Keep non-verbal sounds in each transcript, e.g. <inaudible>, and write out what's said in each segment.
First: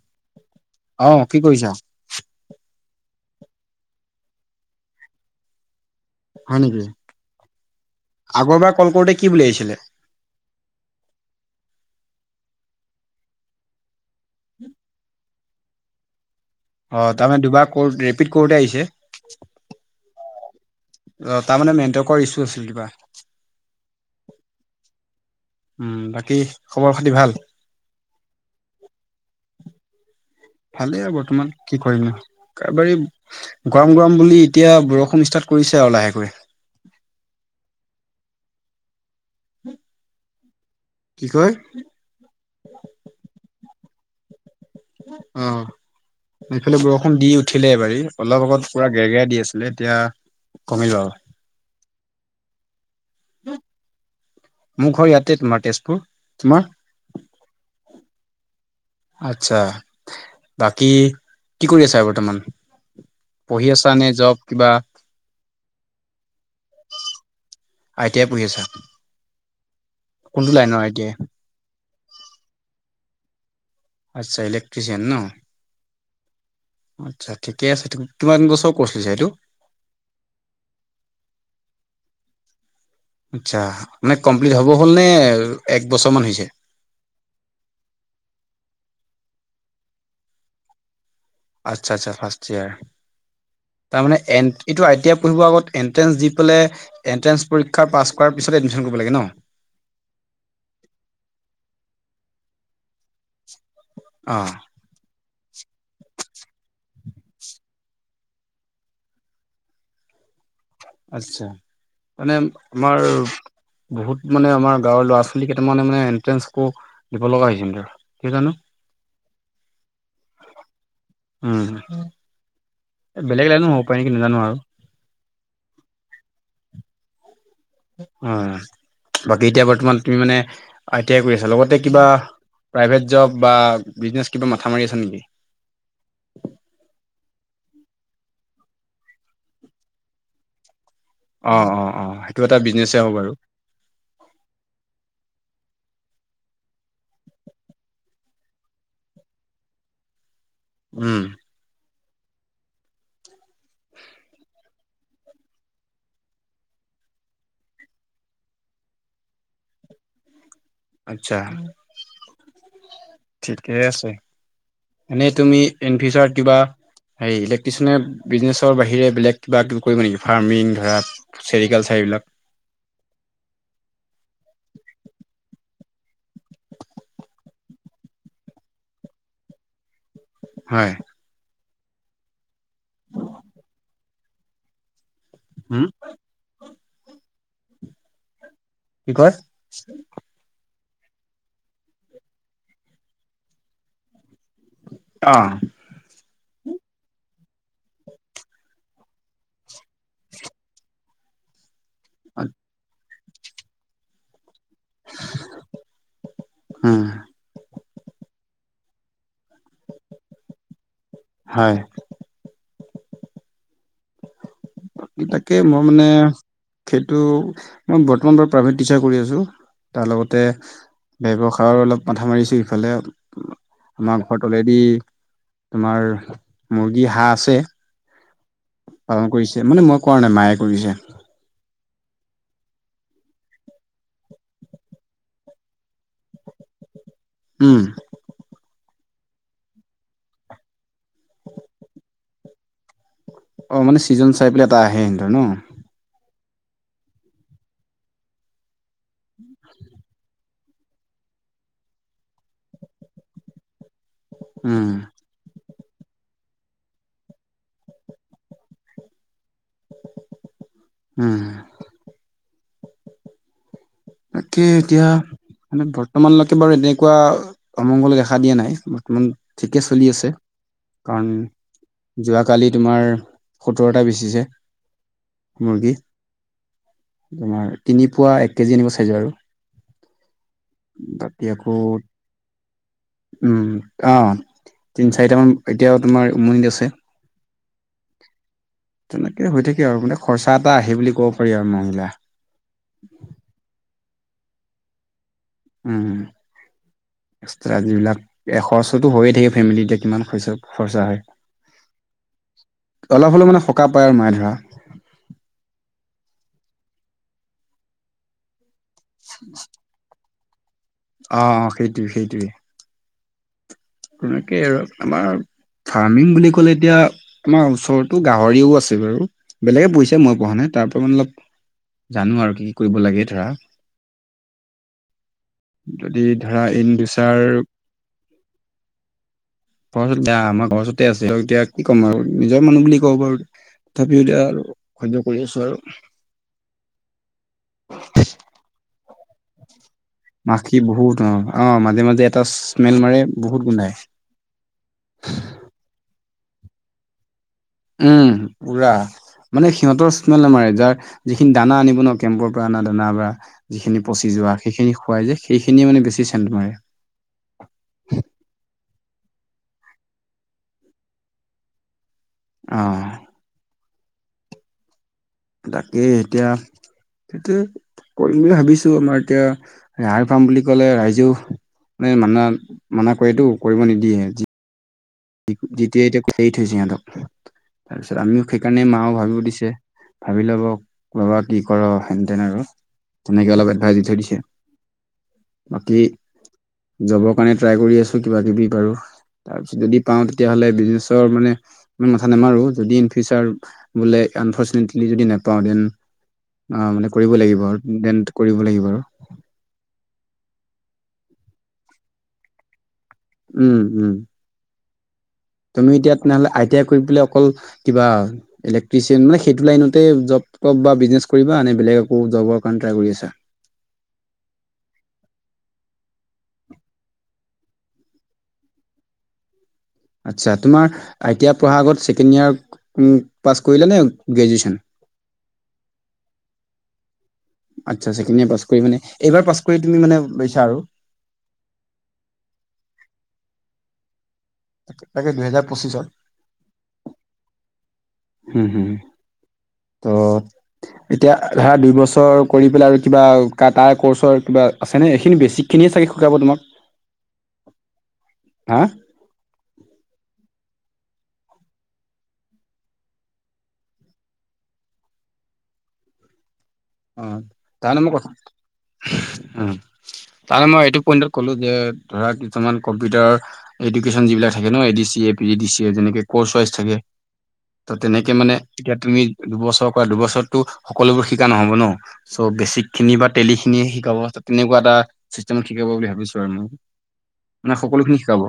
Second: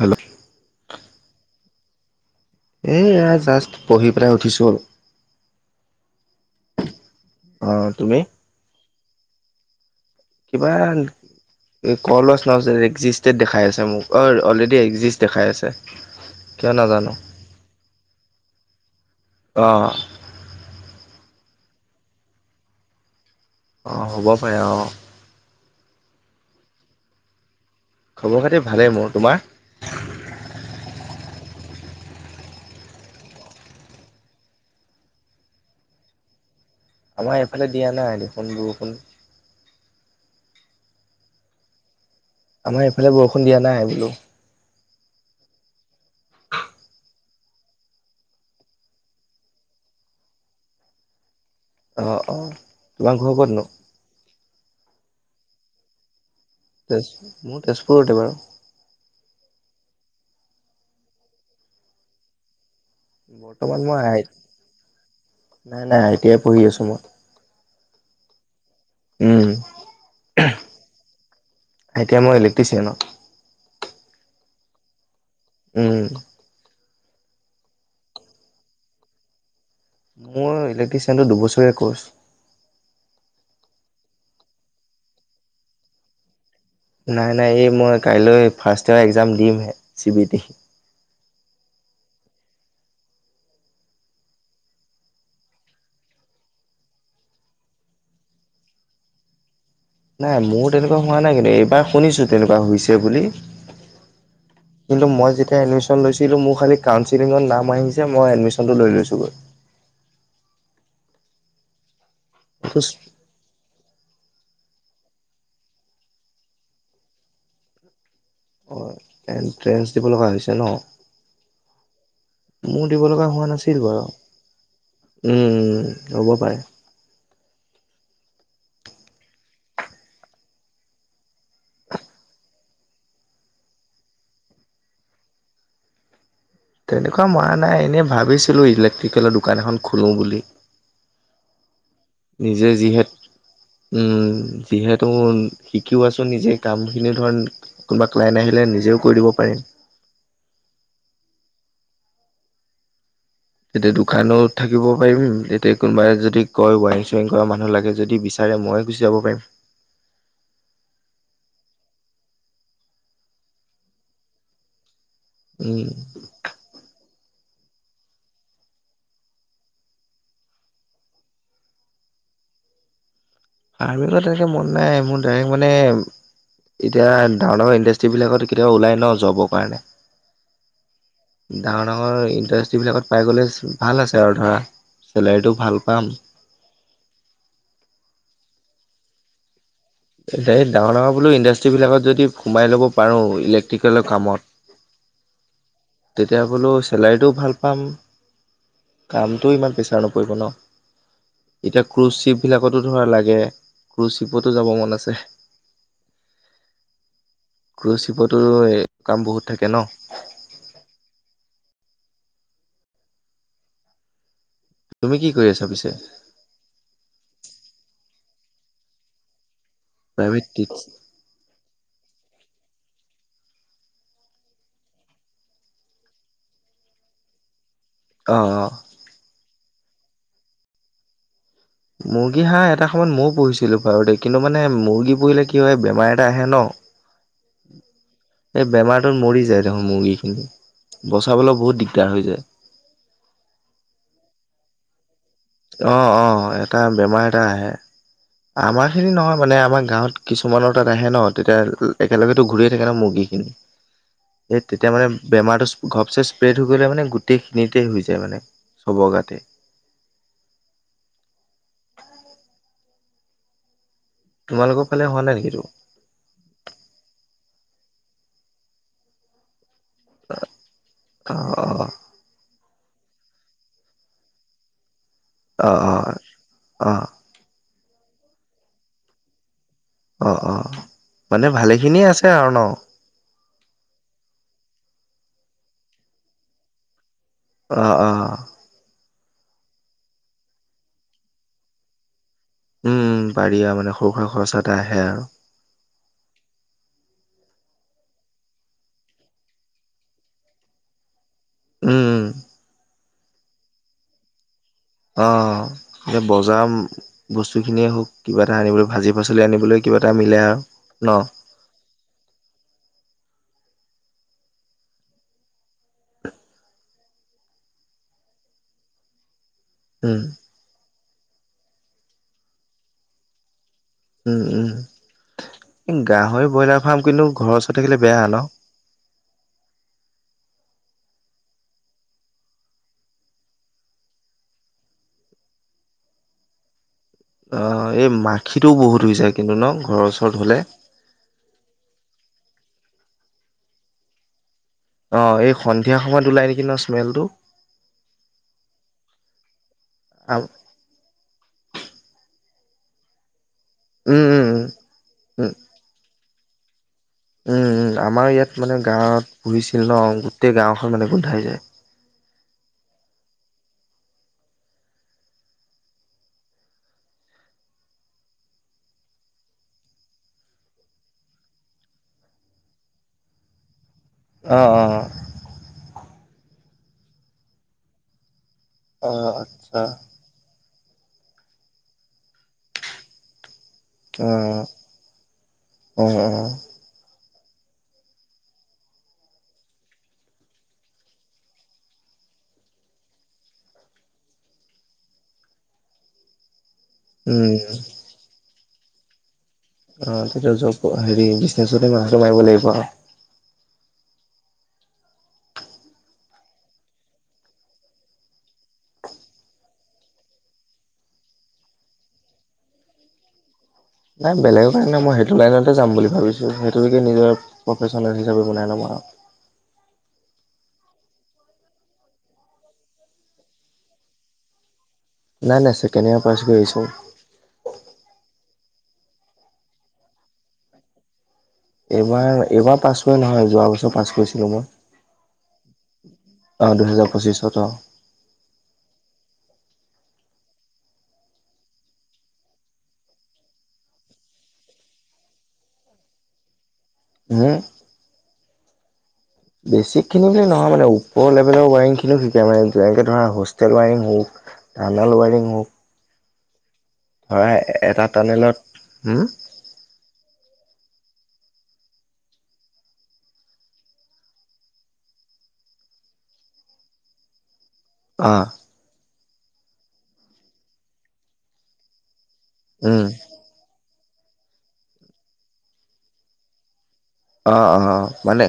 Hello, অ কি কৰিছা? এ এয়া জাষ্ট পঢ়ি পেলাই উঠিছো। হয় নেকি? অ তুমি? আগৰবাৰ কল কৰোঁতে কি বুলি আহিছিলে? কিবা। এই কল নাও একজিষ্টেড দেখাই আছে মোক অ অলৰেডি একজিষ্ট দেখাই আছে। <unintelligible> অঁ তাৰমানে দুবাৰ ক'ৰ্ ৰিপিট কৰোঁতে আহিছে। অঁ, অ তাৰমানে নেণ্টৱৰ্কৰ ইছ্যু আছিল কিবা। অ হ'ব পাৰে অ। উম বাকী খবৰ খাতি ভাল। খবৰ খাতি ভালেই মোৰ, তোমাৰ? ভালেই আৰু বৰ্তমান কি কৰিম নো এবাৰ, গৰম গৰম বুলি এতিয়া বৰষুণ ষ্টাৰ্ট কৰিছে আৰু লাহেকৈ। আমাৰ এইফালে দিয়া নাই দেখোন বৰষুণ, কি কয়। আমাৰ এইফালে বৰষুণ দিয়া নাই বোলো। অ, এইফালে বৰষুণ দি উঠিলে এবাৰি অলপ আগত পুৰা গেৰ গেৰাই দি আছিলে এতিয়া। কমিল আৰু অ অ তোমাৰ ঘৰ কত নো। মোৰ ঘৰ ইয়াতে তোমাৰ তেজপুৰ তোমাৰ। তেজ মোৰ তেজপুৰতে বাৰু আচ্ছা বাকী কি কৰি আছা বৰ্তমান। পঢ়ি বৰ্তমান আছা মই নে আই জব কিবা নাই নাই আই টি আই পঢ়ি আছো মই। আই টি আই পঢ়ি আছা উম, কোনটো লাইনৰ I T I. I T I মই ইলেক্ট্ৰিচিয়ানৰ। আচ্ছা ইলেক্ট্ৰিচিয়ান ন। উম, আচ্ছা ঠিকে আছে তুমি কিমান বছৰ কৌছ লৈছা এইটো। মোৰ ইলেক্ট্ৰিচিয়ান টো দুবছৰীয়া কৰ্ছ আচ্ছা মানে কমপ্লিট হ'ব হ'লনে এক বছৰমান হৈছে নাই নাই এই মই কাইলৈ ফাৰ্ষ্ট ইয়েৰৰ একজাম দিমহে চি বি এ টি আচ্ছা আটছা ফাৰ্ষ্ট ইয়াৰ তাৰমানে এন এইটো আই টি আই পঢ়িবৰ আগত এণ্ট্ৰেঞ্চ দি পেলাই এণ্ট্ৰেঞ্চ পৰীক্ষা পাছ কৰাৰ পিছতহে এডমিশ্যন কৰিব লাগে ন। নাই মোৰ তেনেকুৱা হোৱা নাই কিন্তু এইবাৰ শুনিছো তেনেকুৱা হৈছে বুলি। অ, কিন্তু মই যেতিয়া এডমিশ্যন লৈছিলো মোৰ খালি কাউনচিলিঙত নাম আহিছে মই এডমিশ্যন টো লৈ লৈছো গৈ। আচ্ছা মানে আমাৰ। বহুত মানে আমাৰ গাঁৱৰ ল'ৰা ছোৱালী কেইটামানে মানে এন্ট্ৰেন্ঞ্চ কো দিব লগা হৈছিল সিতৰ অ এনট্ৰেঞ্চ দিব লগা হৈছে ন। উম মোৰ দিব লগা বেলেগ হোৱা লাইনো হ'ব নাছিল পাৰে বাৰু নেকি নাজানো আৰু উম উম হ'ব পাৰে। উম বাকী এতিয়া বৰ্তমান তুমি মানে আই টি আই কৰি আছা লগতে কিবা। প্ৰাইভেট জব বা বিজনেছ কিবা মাথা মাৰি আছা নিকি তেনেকুৱা মৰা নাই এনেই ভাবিছিলো ইলেক্ট্ৰিকেলৰ দোকান এখন খোলো বুলি অ অ অ সেইটো এটা নিজে বিজনেছে যিহেত হব বাৰু উম যিহেতু শিকিও আছো নিজে কামখিনি ধৰণ কোনোবা ক্লাইন আহিলে নিজও দিব পাৰিম উম তেতিয়া দোকানত থাকিব পাৰিম এতিয়া কোনোবাই যদি কয় ৱাৰিং চোৱাৰিং কৰা মানুহ লাগে যদি বিচ তাৰে মই গুচি যাব পাৰিম আত্ছা ঠিকে আছে এনেই তুমি উম ইনফিউচাৰ কিবা এই ইলেক্ট্ৰিচিয়নে বিজনেচৰ বাহিৰে বেলেগ কিবা কিবি কৰিবা নেকি ফাৰ্মিং ধৰা চেৰিকালচাৰ, এইবিলাক <unintelligible> মন নাই। মোৰ ডাইৰেক্ট মানে এতিয়া, ডাঙৰ-ডাঙৰ ইণ্ডাষ্ট্ৰ্ৰী বিলাকত, কেতিয়াবা ওলাই ন'! জবৰ কাৰণে। হয়! ডাঙৰ ডাঙৰ ইণ্ডাষ্টিজ বিলাকত পাই গ'লে ভাল আছে আৰু ধৰা চেলাৰীটো ভাল হুম, পাম কি কয় এই ডাঙৰ ডাঙৰ বোলো ইণ্ডাষ্ট্ৰিজ বিলাকত যদি সোমাই ল'ব পাৰোঁ ইলেক্ট্ৰিকেলৰ কামত অ তেতিয়া বোলো, চেলাৰীটোও ভাল পাম। কামটোও ইমান বেছি তেওঁ নকৰিব ন'! এতিয়া, ক্ৰুজ শিপ বিলাকতো ধৰা লাগে। ক্ৰুজ শিপতো যাব মন আছে। উম, ক্ৰুজ শিপতো, এ, কাম বহুত থাকে ন? হয়! তুমি কি কৰি তাকে, আছা মই পিছে মানে সেইটো, মই বৰ্তমান বাৰু প্ৰাইভেট টিচাৰ কৰি আছোঁ, তাৰ লগতে প্ৰাইভেট টিচ ব্যয়ৱসায়ৰ অলপ মাথা মাৰিছোঁ, ইফালে। আমাৰ ঘৰত অলৰেডি, তোমাৰ, মুৰ্গী, হাঁহ আছে। অ'! অ'! পালন কৰিছে। মানে, মই কৰা নাই, মায়ে কৰিছে। মুৰ্গী- হাঁহ, এটা সময়ত মইয়ো পুহিছিলোঁ। <unintelligible> কিন্তু মানে, মুৰ্গী পুহিলে কি হয়, বেমাৰ এটা আহে ন'। <inaudible> উম! এই বেমাৰটোত মৰি যায় দেখোন মুৰ্গী খিনি। বচাবলৈ বহুত দিগদাৰ হৈ যায়। অ'! মানে, ছিজন চাই পেলাই, এটা আহে হেতঁৰ ন'। অ' অ'! এটা বেমাৰ, এটা আহে। আমাৰ খিনি নহয় মানে। আমাৰ গাঁৱত কিছুমানৰ তাত আহে ন'? তেতিয়া, একেলগেতো ঘূৰিয়ে থাকে ন' মুৰ্গী খিনি, সেই উম তেতিয়া মানে, বেমাৰটো, ঘপচে স্প্ৰেড হৈ গ'লে মানে, গোটেইখিনিতে হৈ যায় মানে, চব গাতে। উম! তাকে, তোমালোকৰ ফালে এতিয়া হোৱা নাই নেকি এইটো মানে, বৰ্ত বৰ্তমানলৈকে বাৰু এনেকুৱা অমংগল দেখা দিয়া নাই। বৰ্তমান ঠিকে চলি আছে। কাৰণ অ যোৱাকালি তোমাৰ, সোতৰটা বেচিছে। অ অ মুৰ্গী, অ অ', তোমাৰ তিনি পোৱা, এক কেজি আনিব, চাইজৰ আৰু। অ' অ'! বাকী মানে, আকৌ ভালেখিনিয়ে আছে আৰু ন'? অ'! তিনি-চাৰিটামান, এতিয়াও তোমাৰ উমনিত আছে। অ' অ'! তেনেকে হৈ থাকে আৰু। মানে, খৰচা এটা আহে বুলি ক'ব পাৰি আৰু। <unintelligible> উম! পাৰি আৰু। মানে, সৰু-সুৰা খৰচা এটা আহে আৰু। উম! উম! এক্সট্ৰা যিবিলাক, এই, খৰচোতো হৈয়ে থাকে, ফেমিলি। এতিয়া, কিমান খৰচা-খৰচা হয়। উম! উম! অলপ হ'লও মানে, সকাহ পায় আৰু মায়ে ধৰা। অ'! এ, বজাৰ বস্তুখিনিয়ে হওঁক, কিবা এটা আনিবলৈ, ভাজি পাচলি আনিবলৈ। কিবা এটা মিলে আও। অ' অ'! সেইটোৱে, সেইটোৱেই। তেনেকেই আৰু। আমাৰ ফাৰ্মিং বুলি ক'লে! এতিয়া, আমাৰ ওচৰতো গাহৰিও আছে বাৰু। বেলেগে পুহিচে, উম, মই পুহা নাই। তাৰপৰা, মানে অলপ জানোঁ আৰু কি কি কৰিব লাগে ধৰা। উম! উম! যদি গাহৰি, ধৰা ব্ৰইলাৰ ইন ফাৰ্ম কিন্তু, ফিউচাৰ ঘৰৰ ওচৰত থাকিলে বেয়া ন'? ঘৰৰ ওচত দিয়া আমাৰ ঘৰৰ ওচৰতে আছে সিহঁতক এতিয়া কি ক'ম আৰু নিজৰ মানুহ বুলি কব পাৰু। তথাপিও এতিয়া আৰু সয্য কৰি আছো আৰু। অ এই মাখিটোও বহুত হৈ যায় কিন্তু ন ঘৰৰ ওচ মাখি বহুত অ অ মাজে মাজে এটা স্মেল মাৰে বহুত গোন্ধায়। অ'! এই, সন্ধিয়া সময়ত ওলাই নেকি ন'! স্মেলটো? উম! পূৰা। মানে, সিহঁতৰ উম, স্মেল নামাৰে। যাৰ যিখিনি দানা আনিব ন', কেম্পৰ পৰা অনা দানা বা যিখিনি উম, পঁচি উম, যোৱা। সেইখিনি খুৱাই যে, উম, সেইখিনিয়ে মানে, বেছি চেণ্ট মাৰে। উম আমাৰ ইয়াত মানে গাঁৱত পুহিছিল ন গোটেই গাঁওখন মানে গোন্ধাই যায়। অ তাকেই এতিয়া সেইটোৱে। কৰিম বুলি ভাবিছো আমাৰ এতিয়া হাৰ ফাৰ্ম বুলি কলে ৰাইজেও মানে মানা মানা কৰেটো কৰিব নিদিয়ে যি অ অ অ। যেতিয়াই এতিয়া এৰি থৈছে সিহঁতক তাৰপিছত আমিও সেইকাৰণে মাও ভাবিও দিছে। আচ্ছা ভাবি ল'ব ল'বা কি কৰ হেনতেন আৰু তেনেকে অলপ এডভাইচ দি থৈ দিছে অ', বাকী অ', অ'। জবৰ কাৰণে ট্ৰাই কৰি আছো কিবা কিবি বাৰু তাৰপিছত যদি পাওঁ তেতিয়াহ'লে বিজনেছৰ মানে ইমান মাথা নামাৰো যদি ইন ফিচাৰ বোলে আনফচিনেটলি যদি নাপাওঁ দেন অ মানে কৰিব উম, লাগিব আৰু দেন কৰিব লাগিব আৰু। অ তেতিয়া জব হেৰি বিজনেছতে মাথাটো মাৰিব লাগিব আও। উম উম। তুমি এতিয়া তেনেহ'লে আই টি আই কৰি পেলায় অকল কিবা ইলেক্ট্ৰিচিয়ান মানে সেইটো লাইনতে জব তব বা বিজনেছ কৰিবা নে বেলেগ আকৌ জবৰ কাৰণে ট্ৰাই কৰি আছা। নাই বেলেগৰ কাৰণে মই সেইটো লাইনতে যাম বুলি ভাবিছো সেইটো কি নিজৰ প্ৰফেচনেল হিচাপে বনাই লম আও। আচ্ছা, তোমাৰ আই তি আই পঢ়াৰ আগত ছেকেণ্ড ইয়েৰ উ'ম, পাছ কৰিলে নে গ্ৰজুয়েচন? নাই, নাই ছেকেণ্ড ইয়াৰ পাছ কৰিছো। আচ্ছা, ছেকেণ্ড ইয়েৰ পাছ কৰি মানে এইবাৰ পাছ কৰি তুমি মানে লৈছা আৰু? এইবাৰ এইবাৰ পাছ কৰি নহয় যোৱা বছৰ পাছ কৰিছিলো মই। তাকে দুহেজাৰ পঁচিছত। অ দুহেজাৰ পঁচিছত অ। হুম হুম ত। এতিয়া ধৰা দুই বছৰ কৰি পেলাই আৰু কিবা কা তাৰ কৰ্চৰ কিবা আছেনে এইখিনি বেছিকখিনিয়ে চাগে শুদাব তোমাক। উম হু। হা। বেছিকখিনি বুলি নহয় মানে ওপৰ লেভেলৰ ৱাৰিং খিনিও শিকাই মানে যেনেকে ধৰা হোষ্টেল ৱাৰিং হওঁক। কালাৰ ৱাৰিং হওঁক। অঁ, ধৰা জান এটা মোৰ কথা, টানেলত হম উম। তাৰ মই এইটো পইন্টত কলো যে ধৰা কিছুমান কম্পিউটাৰ এডুকেশ্যন যিবিলাক থাকে ন A D C, A P G D C A যেনেকে কৰ্চ ৱাইচ থাকে। ত' তেনেকে অ মানে এতিয়া তুমি দুবছৰ কৰা দুবছৰত টো সকলোবোৰ শিকা নহ'ব ন। চ' বেচিক উম খিনি বা তেলি খিনিয়ে শিকাব তেনেকুৱা এটা চিষ্টেমত শিকাব বুলি ভাবিছো আৰু মই। অহ মানে অহ সকলোখিনি শিকাব মানে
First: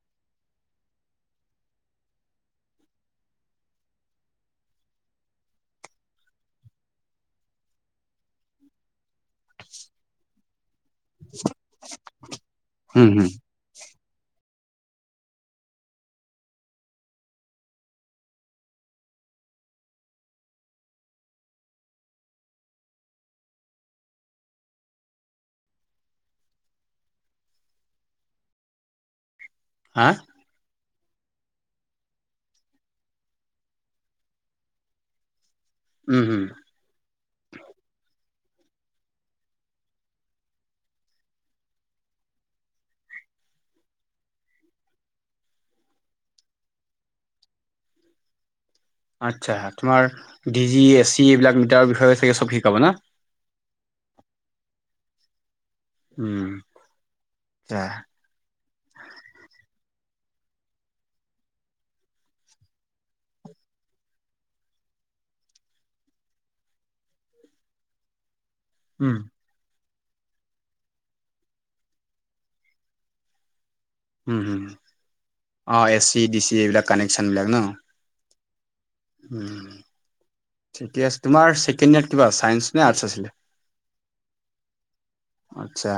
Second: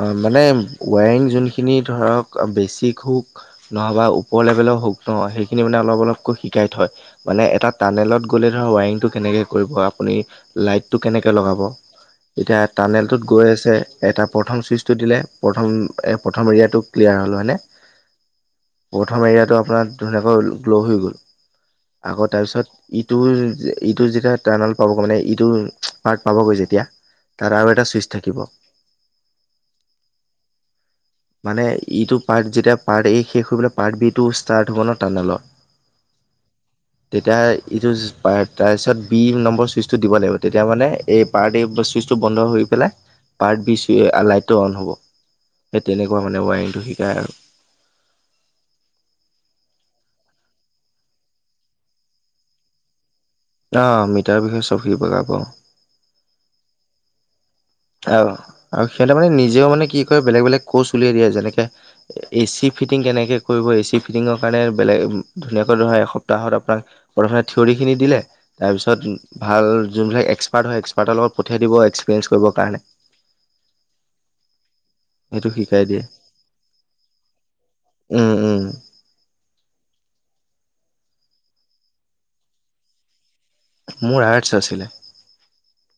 অঁ মানে ৱায়ৰিং যোনখিনি ধৰক অঁ বেছিক হোক নহ'বা ওপৰ লেভেলও হওঁক নহ সেইখিনি মানে অলপ অলপকৈ শিকাই থয়। মানে এটা টানেলত গ'লে ধৰা ৱাৰিঙ কেনেকে কৰিব আপুনি লাইটটো কেনেকে লগাব। এতিয়া হম টানেলটোত হম গৈ গৈছে এটা প্ৰথম চুইচটো দিলে প্ৰথম এ প্ৰথম এৰিয়াটো ক্লিয়াৰ হ'ল, হয়নে? প্ৰথম এৰিয়াটো আপোনাৰ ধুনীয়াকৈ গ্ল' হৈ গ'ল, আকৌ তাৰপিছত ইটো ইটো যেতিয়া টাৰনল পাবগে মানে ইটো পাৰ্ট পাবগৈ যেতিয়া তাৰ আৰু এটা চুইচ থাকিব। হা? মানে ইটো পাৰ্ট যেতিয়া পাৰ্ট এ শেষ হৈ পেলাই, পাৰ্ট বি টো ষ্টাৰ্ট হ'ব ন টানেলৰ উম হোম। তেতিয়া এইটো তাৰপিছত বি নম্বৰ চুইচটো দিব লাগিব। তেতিয়া মানে এই পাৰ্ট এ চুইচ টো বন্ধ হৈ পেলাই পাৰ্ট বি চ এ লাইটটো অন হ'ব। সেই তেনেকুৱা মানে ৱায়ৰিংটো শিকায় আৰু আচ্ছা, তোমাৰ ডি জি এছ চি এইবিলাক মিটাৰৰ বিষয়ে চাগে চব শিকাব না? অঁ মিটাৰ বিষয়ে চব খিনি শিকাব। উ'ম। আহ আৰু সিহঁতে মানে নিজেও মানে কি কৰে বেলেগ বেলেগ কৰ্চ উলিয়াই দিয়ে। যেনেকে এ চি ফিটিং কেনেকে কৰিব এ চি ফিটিঙৰ কাৰণে বেলেগ ধুনীয়াকৈ ধৰা এসপ্তাহত আপোনাৰ প্ৰথমতে থিয়ৰি খিনি দিলে। তাৰপিছত উম ভাল যোনবিলাক এক্সপাৰ্ট হয় এক্সপাৰ্টৰ লগত পঠিয়াই দিব এক্সপিৰিয়েঞ্চ কৰিবৰ কাৰণে। উ'ম হু'ম সেইটো শিকাই অ', এ দিয়ে চি ডি চি এইবিলাক কানেকচন বিলাক ন? উম, উম উম ঠিকে আছে। তোমাৰ ছেকেণ্ড ইয়েৰত কিবা চাইন্স নে আৰ্টছ আছিলে? মোৰ আৰ্টছ আছিলে। আচ্ছা,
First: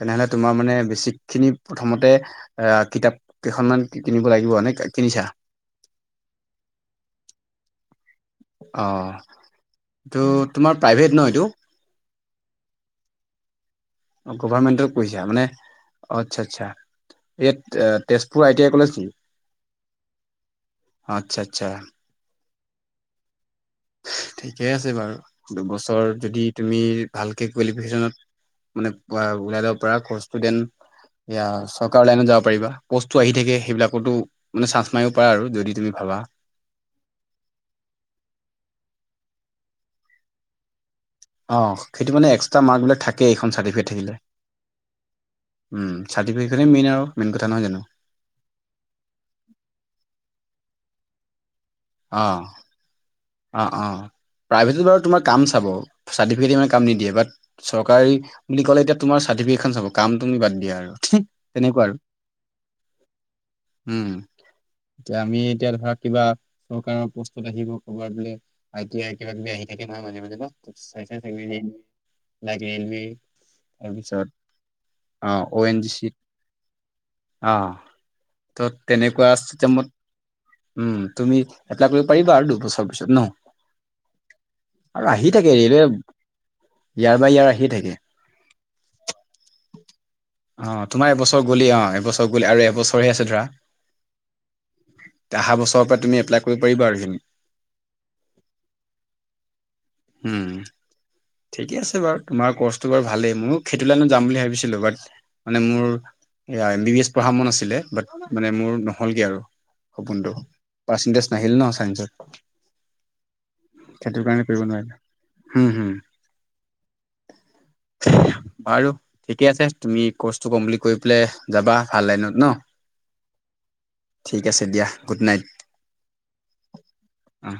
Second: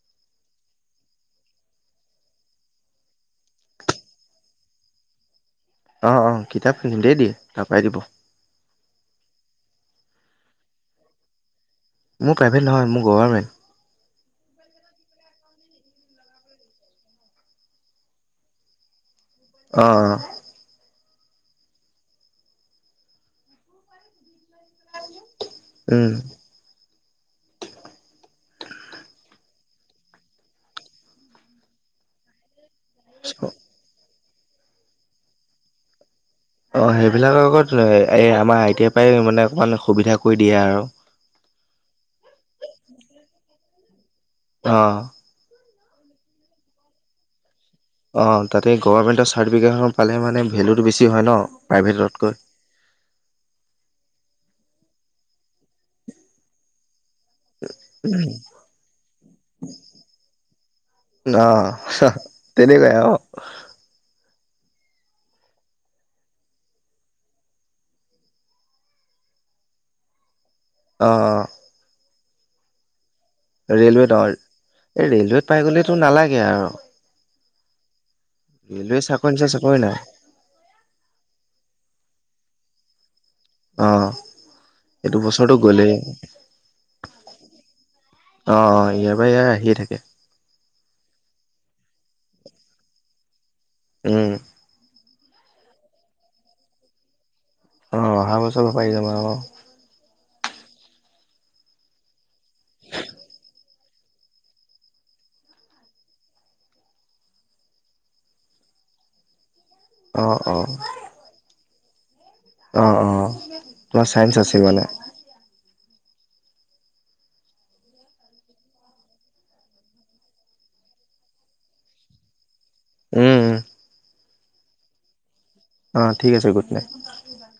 তেনেহলে তোমাৰ মানে বেছিক খিনি প্ৰথমতে এ কিতাপ কেইখনমান কিনিব লাগিব। নে কে কিনিছা? অঁ অঁ কিতাপ কিনোতেই দিয়ে, তাৰ পৰাই দিব। অহ এইটো তোমাৰ প্ৰাইভেট ন এইটো মোৰ প্ৰাইভে নহয় মোৰ গভাৰমেণ্ট গভাৰমেণ্টৰ কৰিছা মানে অ আচ্ছা আচ্ছা ইয়াত Tezpur I T I college নি অ অ আচ্ছা আচ্ছা ঠিকে আছে বাৰু উম দুবছৰ যদি তুমি ভালকে কোৱালিফিকেচনত মানে ওলাই লব পৰা কৰ্চটো দেন এয়া চৰকাৰৰ লাইনত যাব পাৰিবা। প'ষ্টটো আহি থাকে সেইবিলাকতো মানে চান্স মাৰিব পাৰা আৰু যদি তুমি ভাবা। অঁ সেইবিলাকৰ আগত তু এ এ আমাৰ আই টি আই পাই মানে অকমান সুবিধা কৰি দিয়ে আৰু। অ', সেইটো মানে এক্টা মাৰ্কবিলাক থাকে, এইখন চাৰ্টিফিকেট থাকিলে। অহ। উম চাৰ্টিফিকেট খনে মেইন আৰু মেইন কথা নহয় জানো? অ', তাতে গভমেণ্টৰ চাৰ্টিফিকেট খন পালে মানে ভেলুটো বেছি হয় ন প্ৰাইভেটতকৈ। অঁ অঁ, প্ৰাইভেটত বাৰু তোমাৰ কাম চাব চাৰ্টিফিকেট দি মানে কাম নিদিয়ে, বাত চৰকাৰী বুলি ক'লে এতিয়া তোমাৰ চাৰ্টিফিকেটখন চাব কাম তুমি বাদ দিয়া আৰু তেনেকুৱা আৰু। তেনেকাই আও উম এতিয়া আমি এতিয়া ধৰা কিবা চৰকাৰৰ পষ্টত আহিব কৰবাত বুলে আই টি আই কিবা কিবি আহি থাকে নহয় মাজে মাজে ন, ত চাই চাই অ', থাকিবি ৰে এনে লাইক ৰেলৱে ৰেলৱে তাৰপিছত নৰ এই ৰেলৱেত পাই গ'লেতো নালাগে আৰু আহ ত ৰেলৱে তেনেকুৱা চাকৰি নিচিনা চাকৰি চিষ্টেমত নাই উম তুমি এপ্লাই কৰিব পাৰিবা আৰু দুবছৰ পিছত ন অ', আৰু এইটো আহি বছৰটো থাকে ৰেলৱে গ'লেই ইয়াৰ বাই ইয়াৰ আহিয়ে থাকে অহ ইয়াৰ বাই ইয়াৰ আহিয়ে থাকে অ তোমাৰ এবছৰ গলেই অ এবছৰ গলে আৰু এবছৰহে আছে ধৰা উম অহা বছৰ পৰা তুমি এপ্লাই কৰিব পাৰিবা আৰু এইখিনি অ অহা বছৰ পাৰি যাম আৰু অ উম ঠিকে আছে বাৰু তোমাৰ কচটো বাৰু ভালেই ময়ো সেইটো লাইনত যাম বুলি ভাবিছিলো বাট মানে মোৰ এম বি বি এছ পঢ়া মন আছিলে বাট মানে মোৰ নহলগে আৰু সপোনটো অ', অ', পাৰ্চেন্টেজ নাহিল ন চাইন্সৰ অ', অ', তোমাৰ সেইটোৰ চাইন্স কাৰণে আছিল পঢ়িব মানে নোৱাৰিলো হম হুম বাৰু ঠিকে আছে তুমি কৰ্চটো কমপ্লিট কৰি পেলাই যাবা ভাল লাইনত ন উম ঠিক আছে দিয়া গুড নাইট অহ ঠিক আছে গুড নাইট অ।